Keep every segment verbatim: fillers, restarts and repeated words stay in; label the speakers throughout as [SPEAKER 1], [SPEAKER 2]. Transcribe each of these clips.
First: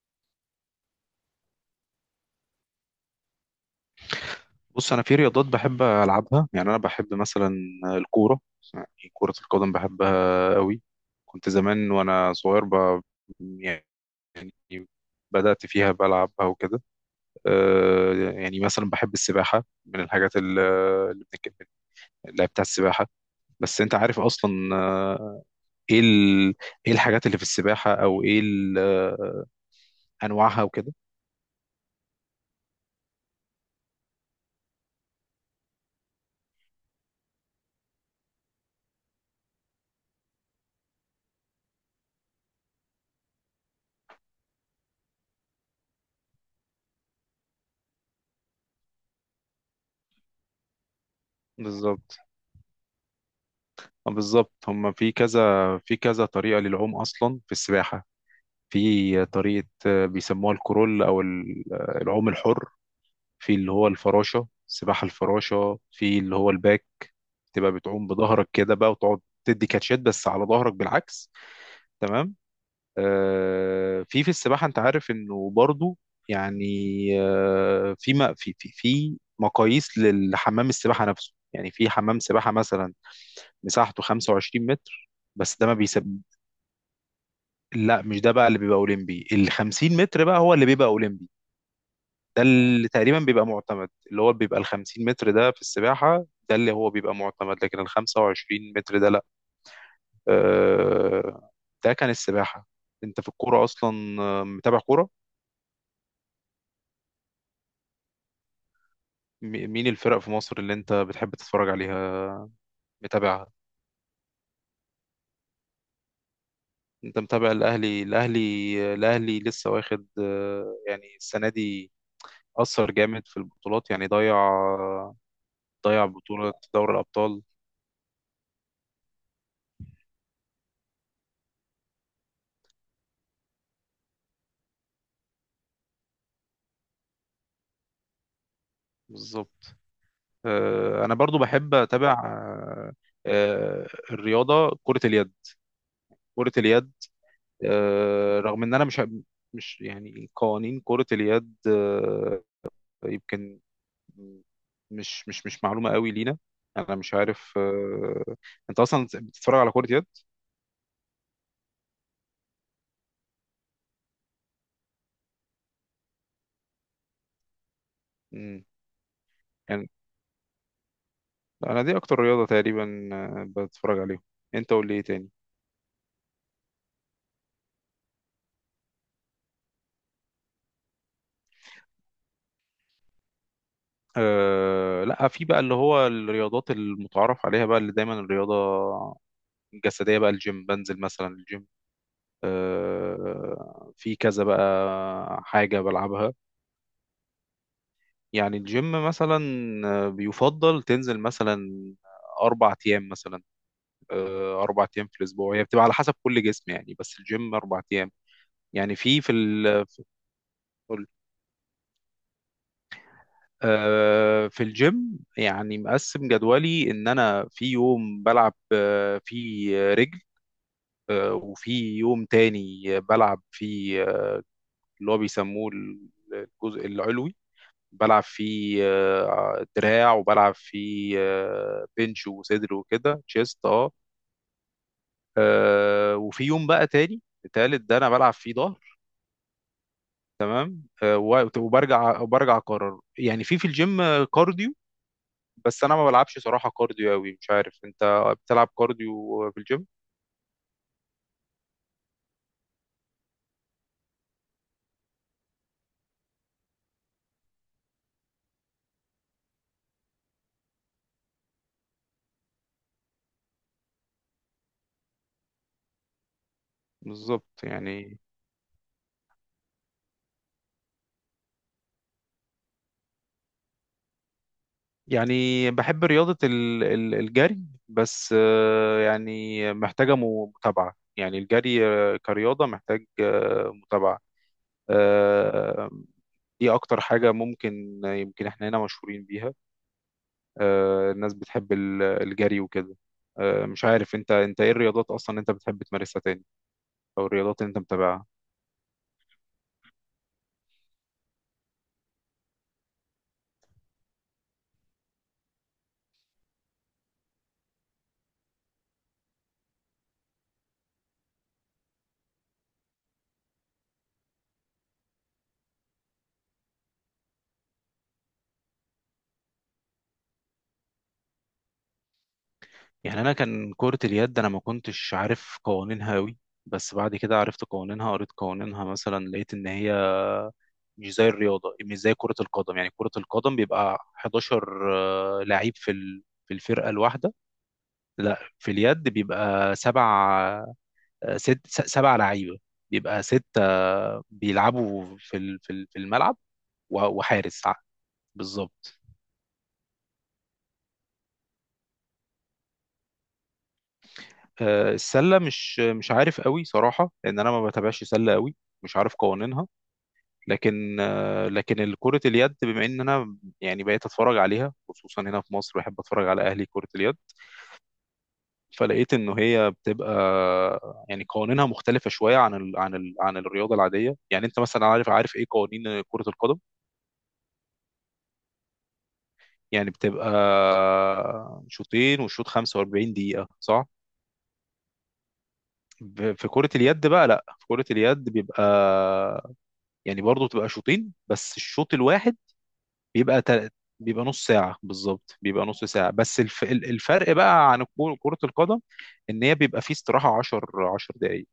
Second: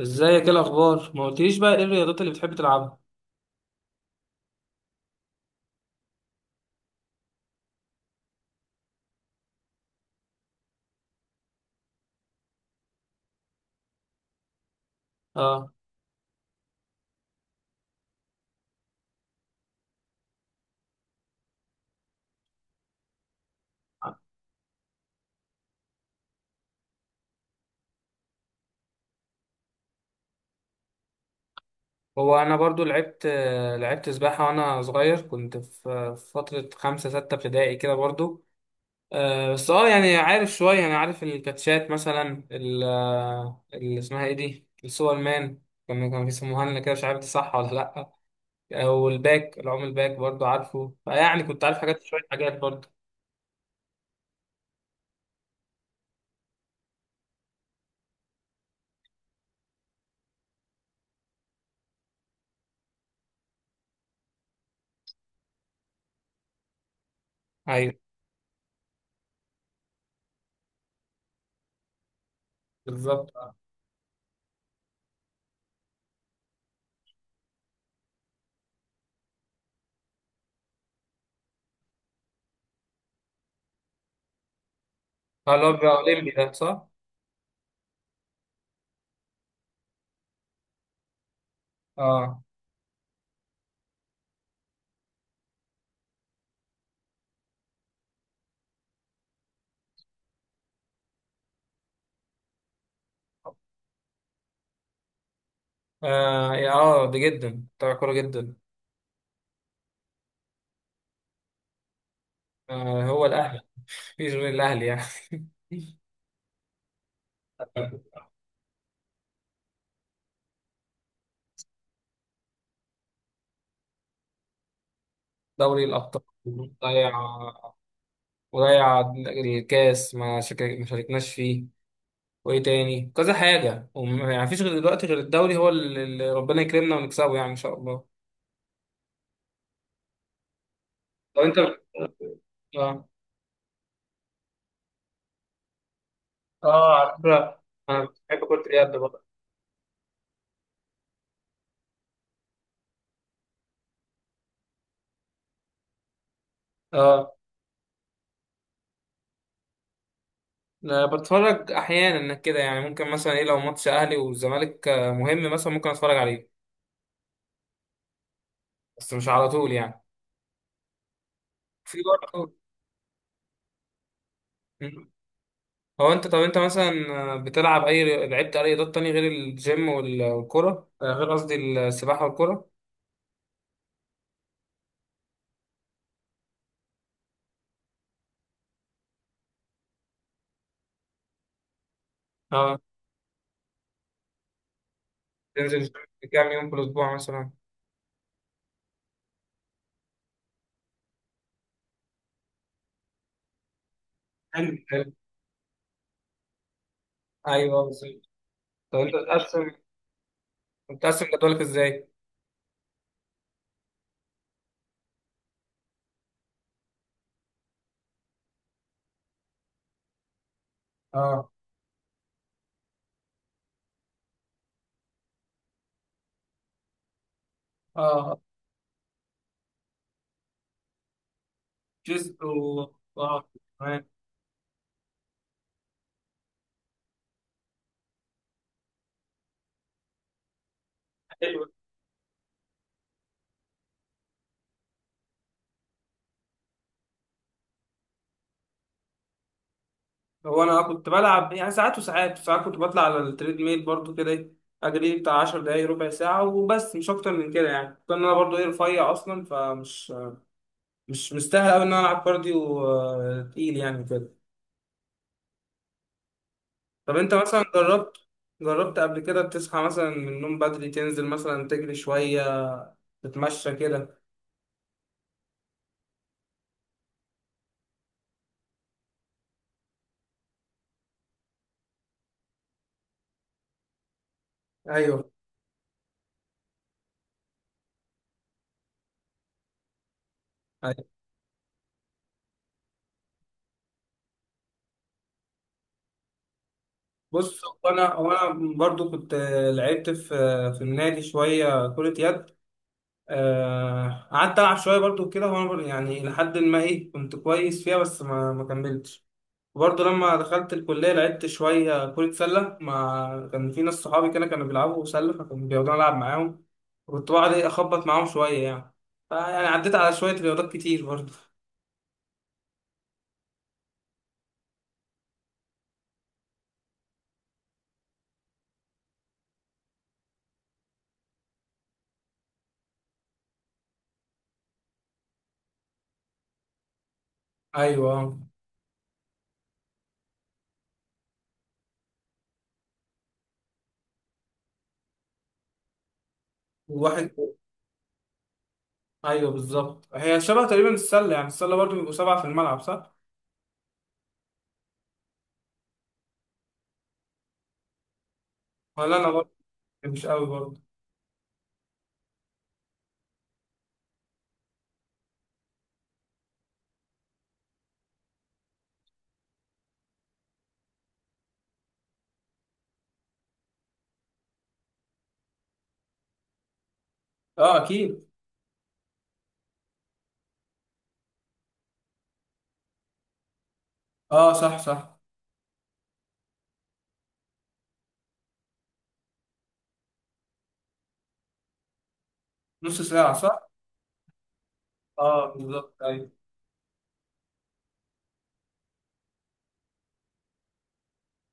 [SPEAKER 1] ازيك؟ ايه الاخبار؟ ما قلتليش بقى ايه الرياضات اللي بتحب تلعبها؟
[SPEAKER 2] بص، انا في رياضات بحب العبها. يعني انا بحب مثلا الكوره. يعني كره القدم بحبها قوي. كنت زمان وانا صغير ب... يعني بدات
[SPEAKER 1] اه
[SPEAKER 2] فيها بلعبها وكده. آه، يعني مثلا بحب السباحه من الحاجات ال- اللي بنتكلم، اللي بتاع السباحه. بس انت عارف اصلا. آه، ايه ال... ايه الحاجات اللي في السباحه، او ايه ال... انواعها وكده.
[SPEAKER 1] هو انا برضو لعبت لعبت سباحه وانا صغير، كنت في في فتره خمسة ستة ابتدائي كده برضو. آه، بس اه يعني عارف شويه، انا عارف الكاتشات مثلا ال- آه، اللي اسمها ايه دي السوبر مان، كانوا كانوا بيسموها لنا كده مش عارف دي صح ولا لا. او الباك، العوم الباك برضو عارفه، فيعني كنت عارف حاجات
[SPEAKER 2] بالظبط.
[SPEAKER 1] شويه حاجات برضو.
[SPEAKER 2] آه، بالظبط، هم في كذا في كذا طريقه للعوم اصلا في السباحه. في طريقة آه، بيسموها الكرول، أو ال- آه، العوم الحر. في اللي هو الفراشة، سباحة الفراشة. في اللي هو الباك، تبقى
[SPEAKER 1] ايوه
[SPEAKER 2] بتعوم بظهرك كده بقى، وتقعد تدي كاتشات بس على ظهرك بالعكس. تمام.
[SPEAKER 1] بالظبط، اه،
[SPEAKER 2] آه، في في السباحة أنت عارف إنه برضو يعني. آه، في ما في في في مقاييس للحمام السباحة نفسه. يعني في حمام سباحة مثلا مساحته خمسة وعشرين متر، بس
[SPEAKER 1] اللي
[SPEAKER 2] ده
[SPEAKER 1] هو
[SPEAKER 2] ما
[SPEAKER 1] بيبقى
[SPEAKER 2] بيسب.
[SPEAKER 1] اولمبي ده صح؟
[SPEAKER 2] لا، مش ده بقى اللي بيبقى اولمبي، ال خمسين متر بقى هو اللي بيبقى اولمبي.
[SPEAKER 1] اه
[SPEAKER 2] ده اللي تقريبا بيبقى معتمد، اللي هو بيبقى ال خمسين متر ده في السباحة، ده اللي هو بيبقى معتمد، لكن ال خمسة وعشرين متر ده لا. آه، ده كان السباحة. انت في الكورة اصلا آه، متابع كورة؟
[SPEAKER 1] اه، يا- آه، ده جدا بتاع كوره جدا.
[SPEAKER 2] م- مين الفرق في مصر اللي انت بتحب تتفرج عليها؟
[SPEAKER 1] آه هو
[SPEAKER 2] متابعها؟
[SPEAKER 1] الاهلي، مفيش غير الاهلي يعني.
[SPEAKER 2] انت متابع الاهلي الاهلي الاهلي لسه واخد آه، يعني السنة دي أثر جامد في البطولات. يعني ضيع،
[SPEAKER 1] دوري
[SPEAKER 2] ضيع
[SPEAKER 1] الابطال،
[SPEAKER 2] بطولة دوري
[SPEAKER 1] ضيع،
[SPEAKER 2] الأبطال.
[SPEAKER 1] وضيع الكاس، ما شك- ما شاركناش فيه، وايه تاني كذا حاجه وم- يعني مفيش غير دلوقتي غير الدوري، هو اللي اللي ربنا يكرمنا ونكسبه يعني ان شاء الله.
[SPEAKER 2] بالظبط. آه، انا برضو
[SPEAKER 1] لو
[SPEAKER 2] بحب
[SPEAKER 1] انت،
[SPEAKER 2] اتابع آه،
[SPEAKER 1] اه.
[SPEAKER 2] آه، الرياضه، كره اليد. كره اليد
[SPEAKER 1] اه، على فكرة انا
[SPEAKER 2] آه،
[SPEAKER 1] بحب كرة
[SPEAKER 2] رغم ان انا
[SPEAKER 1] اليد
[SPEAKER 2] مش
[SPEAKER 1] برضه.
[SPEAKER 2] مش يعني قوانين كره اليد. آه، يمكن مش مش مش معلومه قوي لينا. انا مش
[SPEAKER 1] اه،
[SPEAKER 2] عارف. آه، انت اصلا بتتفرج على كره يد؟
[SPEAKER 1] أنا بتفرج احيانا كده، يعني ممكن مثلا ايه لو ماتش اهلي والزمالك آه، مهم مثلا ممكن اتفرج عليه.
[SPEAKER 2] مم.
[SPEAKER 1] بس مش على طول
[SPEAKER 2] يعني
[SPEAKER 1] يعني،
[SPEAKER 2] انا دي
[SPEAKER 1] في
[SPEAKER 2] اكتر رياضه
[SPEAKER 1] برضه.
[SPEAKER 2] تقريبا آه، بتفرج عليهم. انت قول لي ايه
[SPEAKER 1] مم.
[SPEAKER 2] تاني؟
[SPEAKER 1] هو انت، طب انت مثلا بتلعب اي ري- لعبت اي رياضات تانية غير الجيم وال- والكرة، آه، غير قصدي السباحة والكرة.
[SPEAKER 2] آه لا، في بقى اللي هو الرياضات المتعارف عليها بقى، اللي دايما الرياضة جسدية بقى. الجيم، بنزل مثلا الجيم.
[SPEAKER 1] اه،
[SPEAKER 2] آه، في كذا بقى
[SPEAKER 1] تنزل
[SPEAKER 2] حاجة
[SPEAKER 1] الجيم
[SPEAKER 2] بلعبها.
[SPEAKER 1] كام يوم في الاسبوع مثلا؟
[SPEAKER 2] يعني الجيم مثلا آه، بيفضل تنزل مثلا أربع أيام مثلا. آه،
[SPEAKER 1] حلو
[SPEAKER 2] أربع أيام
[SPEAKER 1] حلو،
[SPEAKER 2] في الأسبوع، هي بتبقى على حسب كل جسم. يعني بس الجيم أربع
[SPEAKER 1] ايوه
[SPEAKER 2] أيام
[SPEAKER 1] بالظبط.
[SPEAKER 2] يعني
[SPEAKER 1] طب انت
[SPEAKER 2] في في
[SPEAKER 1] بتقسم
[SPEAKER 2] ال قول.
[SPEAKER 1] بتقسم جدولك ازاي؟
[SPEAKER 2] آه، في الجيم يعني مقسم جدولي إن أنا في يوم بلعب آه، فيه رجل، آه،
[SPEAKER 1] اه،
[SPEAKER 2] وفي يوم تاني بلعب فيه اللي هو بيسموه الجزء العلوي، بلعب
[SPEAKER 1] اه،
[SPEAKER 2] فيه آه، دراع، وبلعب فيه آه، بنش
[SPEAKER 1] جزء
[SPEAKER 2] وصدر
[SPEAKER 1] و
[SPEAKER 2] وكده
[SPEAKER 1] اه،
[SPEAKER 2] تشيست. اه.
[SPEAKER 1] تمام.
[SPEAKER 2] آه، وفي يوم بقى تاني التالت ده انا بلعب فيه ظهر. آه، و- وبرجع وبرجع اكرر يعني. في في الجيم آه، كارديو، بس انا ما بلعبش صراحة كارديو قوي. مش عارف، انت بتلعب كارديو في الجيم؟
[SPEAKER 1] هو انا كنت بلعب يعني ساعات وساعات ساعات، كنت بطلع على التريد ميل برضو كده، إيه، اجري بتاع 10 دقايق ربع ساعه وبس مش اكتر من كده يعني. كنت انا برضو ايه رفيع اصلا، فمش مش مستاهل قوي ان انا العب كارديو آه، تقيل يعني كده. طب انت
[SPEAKER 2] بالظبط
[SPEAKER 1] مثلا جربت
[SPEAKER 2] يعني
[SPEAKER 1] جربت قبل كده تصحى مثلا من النوم بدري تنزل مثلا تجري شويه، تتمشى كده؟
[SPEAKER 2] يعني بحب رياضة ال- ال- الجري. بس آه، يعني محتاجة م- متابعة. يعني الجري آه، كرياضة محتاج آه، متابعة.
[SPEAKER 1] ايوه،
[SPEAKER 2] آه، دي اكتر حاجة. ممكن يمكن احنا هنا مشهورين بيها.
[SPEAKER 1] أيوة.
[SPEAKER 2] آه، الناس بتحب ال- الجري وكده. آه، مش عارف انت، انت ايه الرياضات اصلا انت بتحب تمارسها تاني؟ او
[SPEAKER 1] بص
[SPEAKER 2] الرياضات اللي انت
[SPEAKER 1] هو انا
[SPEAKER 2] متابعها؟
[SPEAKER 1] هو انا برضو كنت آه، لعبت في آه، في النادي شويه كره يد. آه، قعدت ألعب شوية برضو كده، وأنا بر- يعني لحد ما إيه كنت كويس فيها، بس ما ما كملتش. وبرضه لما دخلت الكلية لعبت شوية كرة سلة، مع كان في ناس صحابي كده كانوا بيلعبوا سلة، فكانوا بيقعدوا ألعب معاهم، وكنت بقعد إيه أخبط معاهم شوية يعني، فيعني عديت على شوية رياضات كتير برضه.
[SPEAKER 2] يعني انا كان كرة اليد، انا ما كنتش عارف قوانينها قوي، بس بعد كده عرفت قوانينها، قريت قوانينها. مثلا لقيت ان هي مش زي الرياضة، مش زي كرة القدم. يعني كرة القدم بيبقى احداشر آه، لعيب في ال- في الفرقة الواحدة.
[SPEAKER 1] أيوه،
[SPEAKER 2] لا، في اليد بيبقى سبع، آه، ست س- سبع لعيبه، بيبقى ستة بيلعبوا في ال- في ال- في الملعب، و-
[SPEAKER 1] الواحد.
[SPEAKER 2] وحارس ع- بالظبط.
[SPEAKER 1] أيوه بالظبط، هي شبه تقريبا السلة، يعني السلة برضه بيبقوا سبعة في الملعب صح؟
[SPEAKER 2] آه، السلة مش مش عارف قوي صراحة، لأن أنا ما بتابعش سلة قوي، مش عارف
[SPEAKER 1] ولا أنا برضه،
[SPEAKER 2] قوانينها.
[SPEAKER 1] مش قوي برضه.
[SPEAKER 2] لكن آه، لكن كرة اليد، بما إن أنا يعني بقيت أتفرج عليها، خصوصا هنا في مصر بحب أتفرج على أهلي كرة اليد، فلقيت إنه هي بتبقى يعني قوانينها مختلفة شوية عن ال عن ال عن الرياضة العادية. يعني أنت مثلا عارف، عارف إيه قوانين كرة القدم.
[SPEAKER 1] أه أكيد.
[SPEAKER 2] يعني بتبقى شوطين، والشوط خمسة واربعين دقيقة صح؟
[SPEAKER 1] أه صح صح.
[SPEAKER 2] ب- في كرة اليد بقى، لا، في كرة اليد بيبقى يعني برضه بتبقى شوطين، بس الشوط الواحد
[SPEAKER 1] نص ساعة
[SPEAKER 2] بيبقى
[SPEAKER 1] صح؟
[SPEAKER 2] تل... بيبقى نص ساعة، بالظبط
[SPEAKER 1] أه
[SPEAKER 2] بيبقى نص
[SPEAKER 1] بالظبط،
[SPEAKER 2] ساعة.
[SPEAKER 1] أيوة.
[SPEAKER 2] بس الف... ال- الفرق بقى عن الكو- كرة القدم، ان هي بيبقى فيه استراحة عشر عشرة دقايق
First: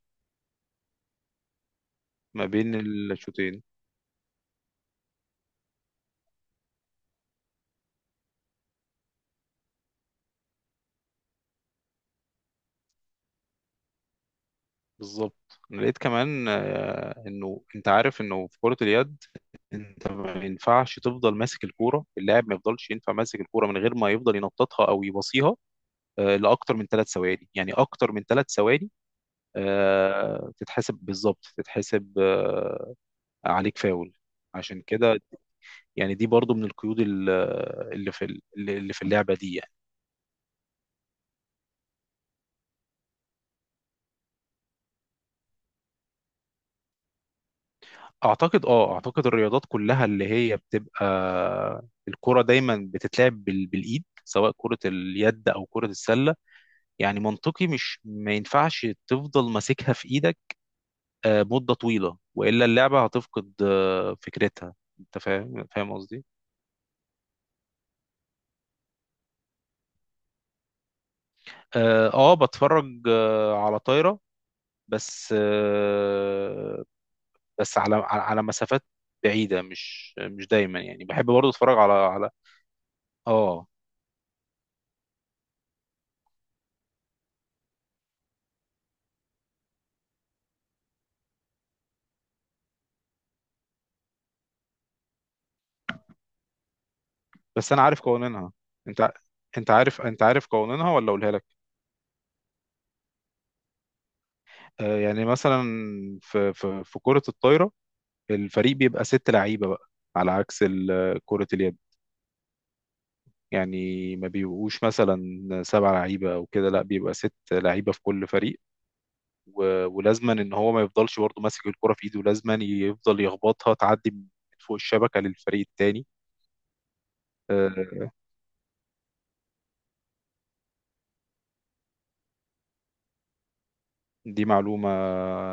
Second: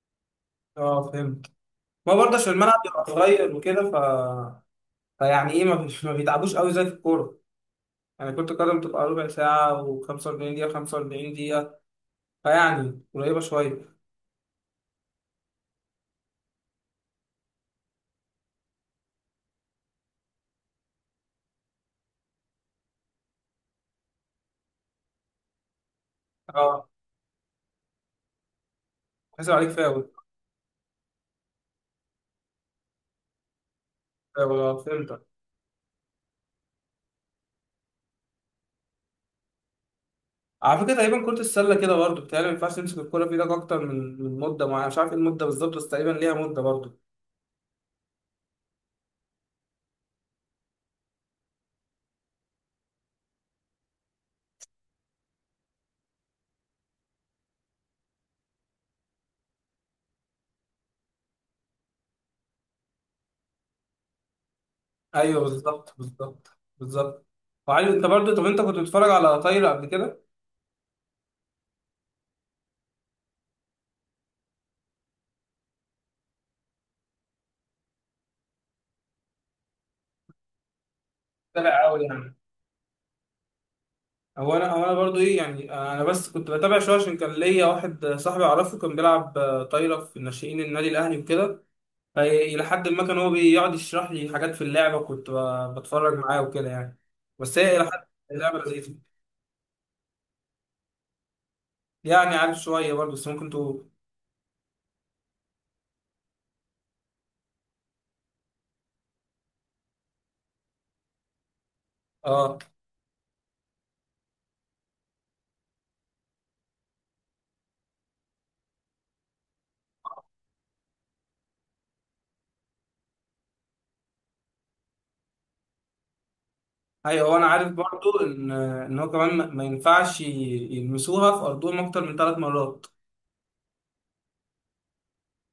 [SPEAKER 1] اه فهمت، ما برضه
[SPEAKER 2] ما
[SPEAKER 1] عشان
[SPEAKER 2] بين
[SPEAKER 1] الملعب بيبقى صغير
[SPEAKER 2] الشوطين.
[SPEAKER 1] وكده ف... فيعني ايه ما, بيش... ما بيتعبوش قوي زي في الكوره، يعني كرة القدم بتبقى ربع ساعة و45 دقيقة، 45 دقيقة فيعني قريبة شوية.
[SPEAKER 2] بالظبط، انا لقيت كمان آه، انه انت عارف انه في كرة اليد، انت ما ينفعش تفضل ماسك الكوره، اللاعب ما يفضلش ينفع ماسك الكوره من غير ما يفضل ينططها او يباصيها آه، لاكتر
[SPEAKER 1] اه،
[SPEAKER 2] من ثلاث ثواني. يعني اكتر من ثلاث ثواني
[SPEAKER 1] حسب عليك فاول.
[SPEAKER 2] آه، تتحسب، بالظبط تتحسب آه، عليك فاول.
[SPEAKER 1] فاول، اه
[SPEAKER 2] عشان كده،
[SPEAKER 1] فهمتك.
[SPEAKER 2] يعني دي برضو من القيود ال- اللي في ال- اللي في اللعبه دي يعني.
[SPEAKER 1] على فكرة تقريبا كرة السلة كده برضه بتهيألي ما ينفعش تمسك الكورة في ايدك أكتر من من مدة معينة، مش عارف ايه المدة بالظبط، بس تقريبا ليها مدة برضه.
[SPEAKER 2] اعتقد اه اعتقد الرياضات كلها اللي هي بتبقى الكرة دايما بتتلعب بال- بالايد، سواء كرة اليد او كرة السلة. يعني منطقي، مش ما ينفعش تفضل ماسكها في ايدك آه، مدة طويلة، والا اللعبة هتفقد آه، فكرتها. انت
[SPEAKER 1] أيوه
[SPEAKER 2] فاهم، فاهم
[SPEAKER 1] بالظبط،
[SPEAKER 2] قصدي؟
[SPEAKER 1] بالظبط بالظبط. وعلي، أنت برضه، طب أنت كنت بتتفرج على طايرة قبل كده؟
[SPEAKER 2] اه. آه، بتفرج آه، على طايرة، بس آه، بس على على على مسافات بعيدة، مش مش دايما. يعني بحب برضه اتفرج
[SPEAKER 1] طلع
[SPEAKER 2] على
[SPEAKER 1] قوي
[SPEAKER 2] على
[SPEAKER 1] يعني.
[SPEAKER 2] اه.
[SPEAKER 1] هو انا هو انا برضو ايه يعني انا بس كنت بتابع شويه عشان كان ليا واحد صاحبي اعرفه كان بيلعب آه، طايره في ناشئين النادي الاهلي وكده. فإيه الى حد ما كان هو بيقعد يشرح لي حاجات في اللعبه، كنت ب- بتفرج معاه وكده يعني، بس
[SPEAKER 2] بس
[SPEAKER 1] هي
[SPEAKER 2] انا
[SPEAKER 1] الى
[SPEAKER 2] عارف
[SPEAKER 1] حد
[SPEAKER 2] قوانينها.
[SPEAKER 1] اللعبه
[SPEAKER 2] انت
[SPEAKER 1] لذيذه.
[SPEAKER 2] ع- انت عارف، انت عارف قوانينها ولا اقولها لك؟
[SPEAKER 1] يعني عارف شويه برضو، بس ممكن تقول.
[SPEAKER 2] آه، يعني مثلا في في في كرة الطايرة، الفريق بيبقى ست لعيبة بقى، على عكس ال- كرة اليد.
[SPEAKER 1] اه،
[SPEAKER 2] يعني ما بيبقوش مثلا سبع لعيبة أو كده، لا بيبقى ست لعيبة في كل فريق. و- ولازما إن هو ما يفضلش برضه ماسك الكرة في إيده، لازما يفضل يخبطها تعدي من فوق الشبكة للفريق التاني.
[SPEAKER 1] ايوه، هو انا عارف
[SPEAKER 2] آه،
[SPEAKER 1] برضو ان ان هو كمان ما ما ينفعش ي- يلمسوها في ارضهم اكتر من ثلاث مرات.
[SPEAKER 2] دي معلومة.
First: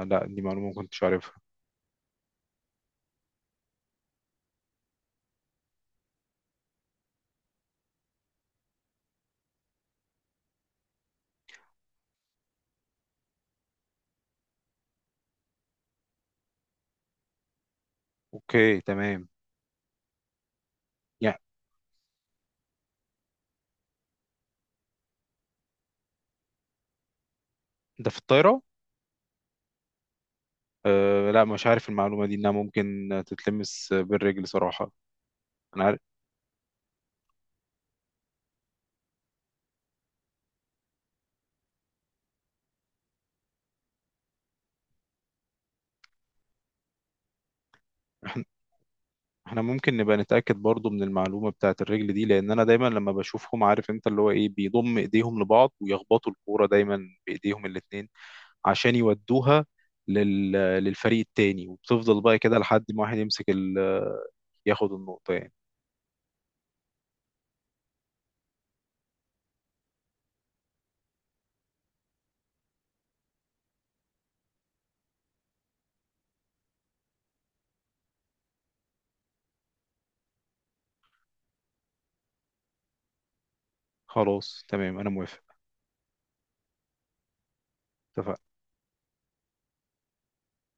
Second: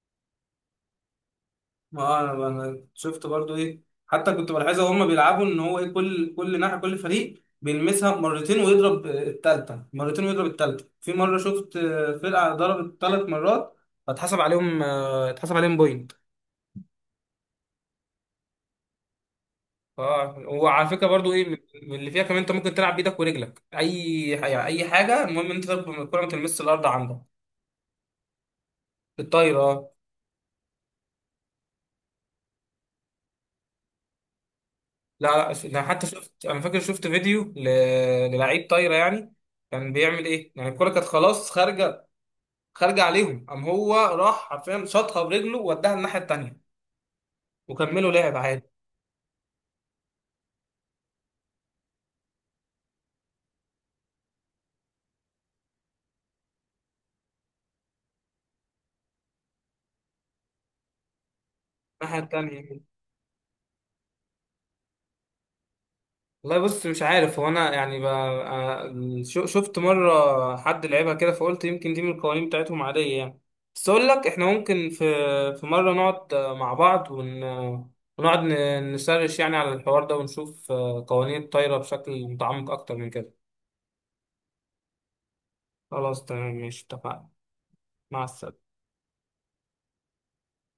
[SPEAKER 2] لا، دي معلومة ما كنتش عارفها.
[SPEAKER 1] ما هو انا انا شفت برضو ايه حتى كنت بلاحظها وهم بيلعبوا ان هو ايه كل كل ناحيه، كل فريق بيلمسها مرتين ويضرب الثالثه، مرتين ويضرب الثالثه. في مره شفت آه، فرقه ضربت ثلاث مرات، فاتحسب عليهم آه، اتحسب عليهم بوينت.
[SPEAKER 2] أوكي تمام.
[SPEAKER 1] اه، وعلى فكره برضو
[SPEAKER 2] يعني
[SPEAKER 1] ايه من اللي فيها كمان انت ممكن تلعب بايدك ورجلك، اي يعني اي حاجه، المهم انت تضرب الكره ما تلمسش الارض عندك.
[SPEAKER 2] ده في الطايرة.
[SPEAKER 1] الطايره آه.
[SPEAKER 2] آه، لا، مش عارف المعلومة دي إنها ممكن تتلمس بالرجل صراحة.
[SPEAKER 1] لا لا، انا
[SPEAKER 2] أنا عارف.
[SPEAKER 1] حتى شفت، انا فاكر شفت فيديو ل- للعيب طايره يعني، كان بيعمل ايه يعني، الكرة كانت خلاص خارجة، خارجه عليهم، قام هو راح حرفيا شاطها برجله ووداها الناحيه التانيه وكملوا لعب عادي.
[SPEAKER 2] احنا ممكن نبقى نتأكد برضو من المعلومة بتاعت الرجل دي، لان انا دايما لما بشوفهم، عارف انت، اللي هو ايه بيضم ايديهم لبعض ويخبطوا الكورة دايما بايديهم الاتنين، عشان يودوها لل... للفريق التاني،
[SPEAKER 1] الناحيه
[SPEAKER 2] وبتفضل بقى كده
[SPEAKER 1] التانيه.
[SPEAKER 2] لحد ما واحد يمسك ال... ياخد النقطة يعني.
[SPEAKER 1] والله، بص مش عارف، هو انا يعني ب... آه، شو- شفت مره حد لعبها كده، فقلت يمكن دي من القوانين بتاعتهم عاديه يعني. بس اقول لك احنا ممكن في في مره نقعد آه، مع بعض ون... آه، ونقعد ن- نسرش يعني على الحوار ده ونشوف آه، قوانين الطايره بشكل متعمق اكتر من كده.
[SPEAKER 2] خلاص تمام، انا موافق.
[SPEAKER 1] خلاص تمام، ماشي اتفقنا. مع
[SPEAKER 2] اتفقنا.
[SPEAKER 1] السلامه.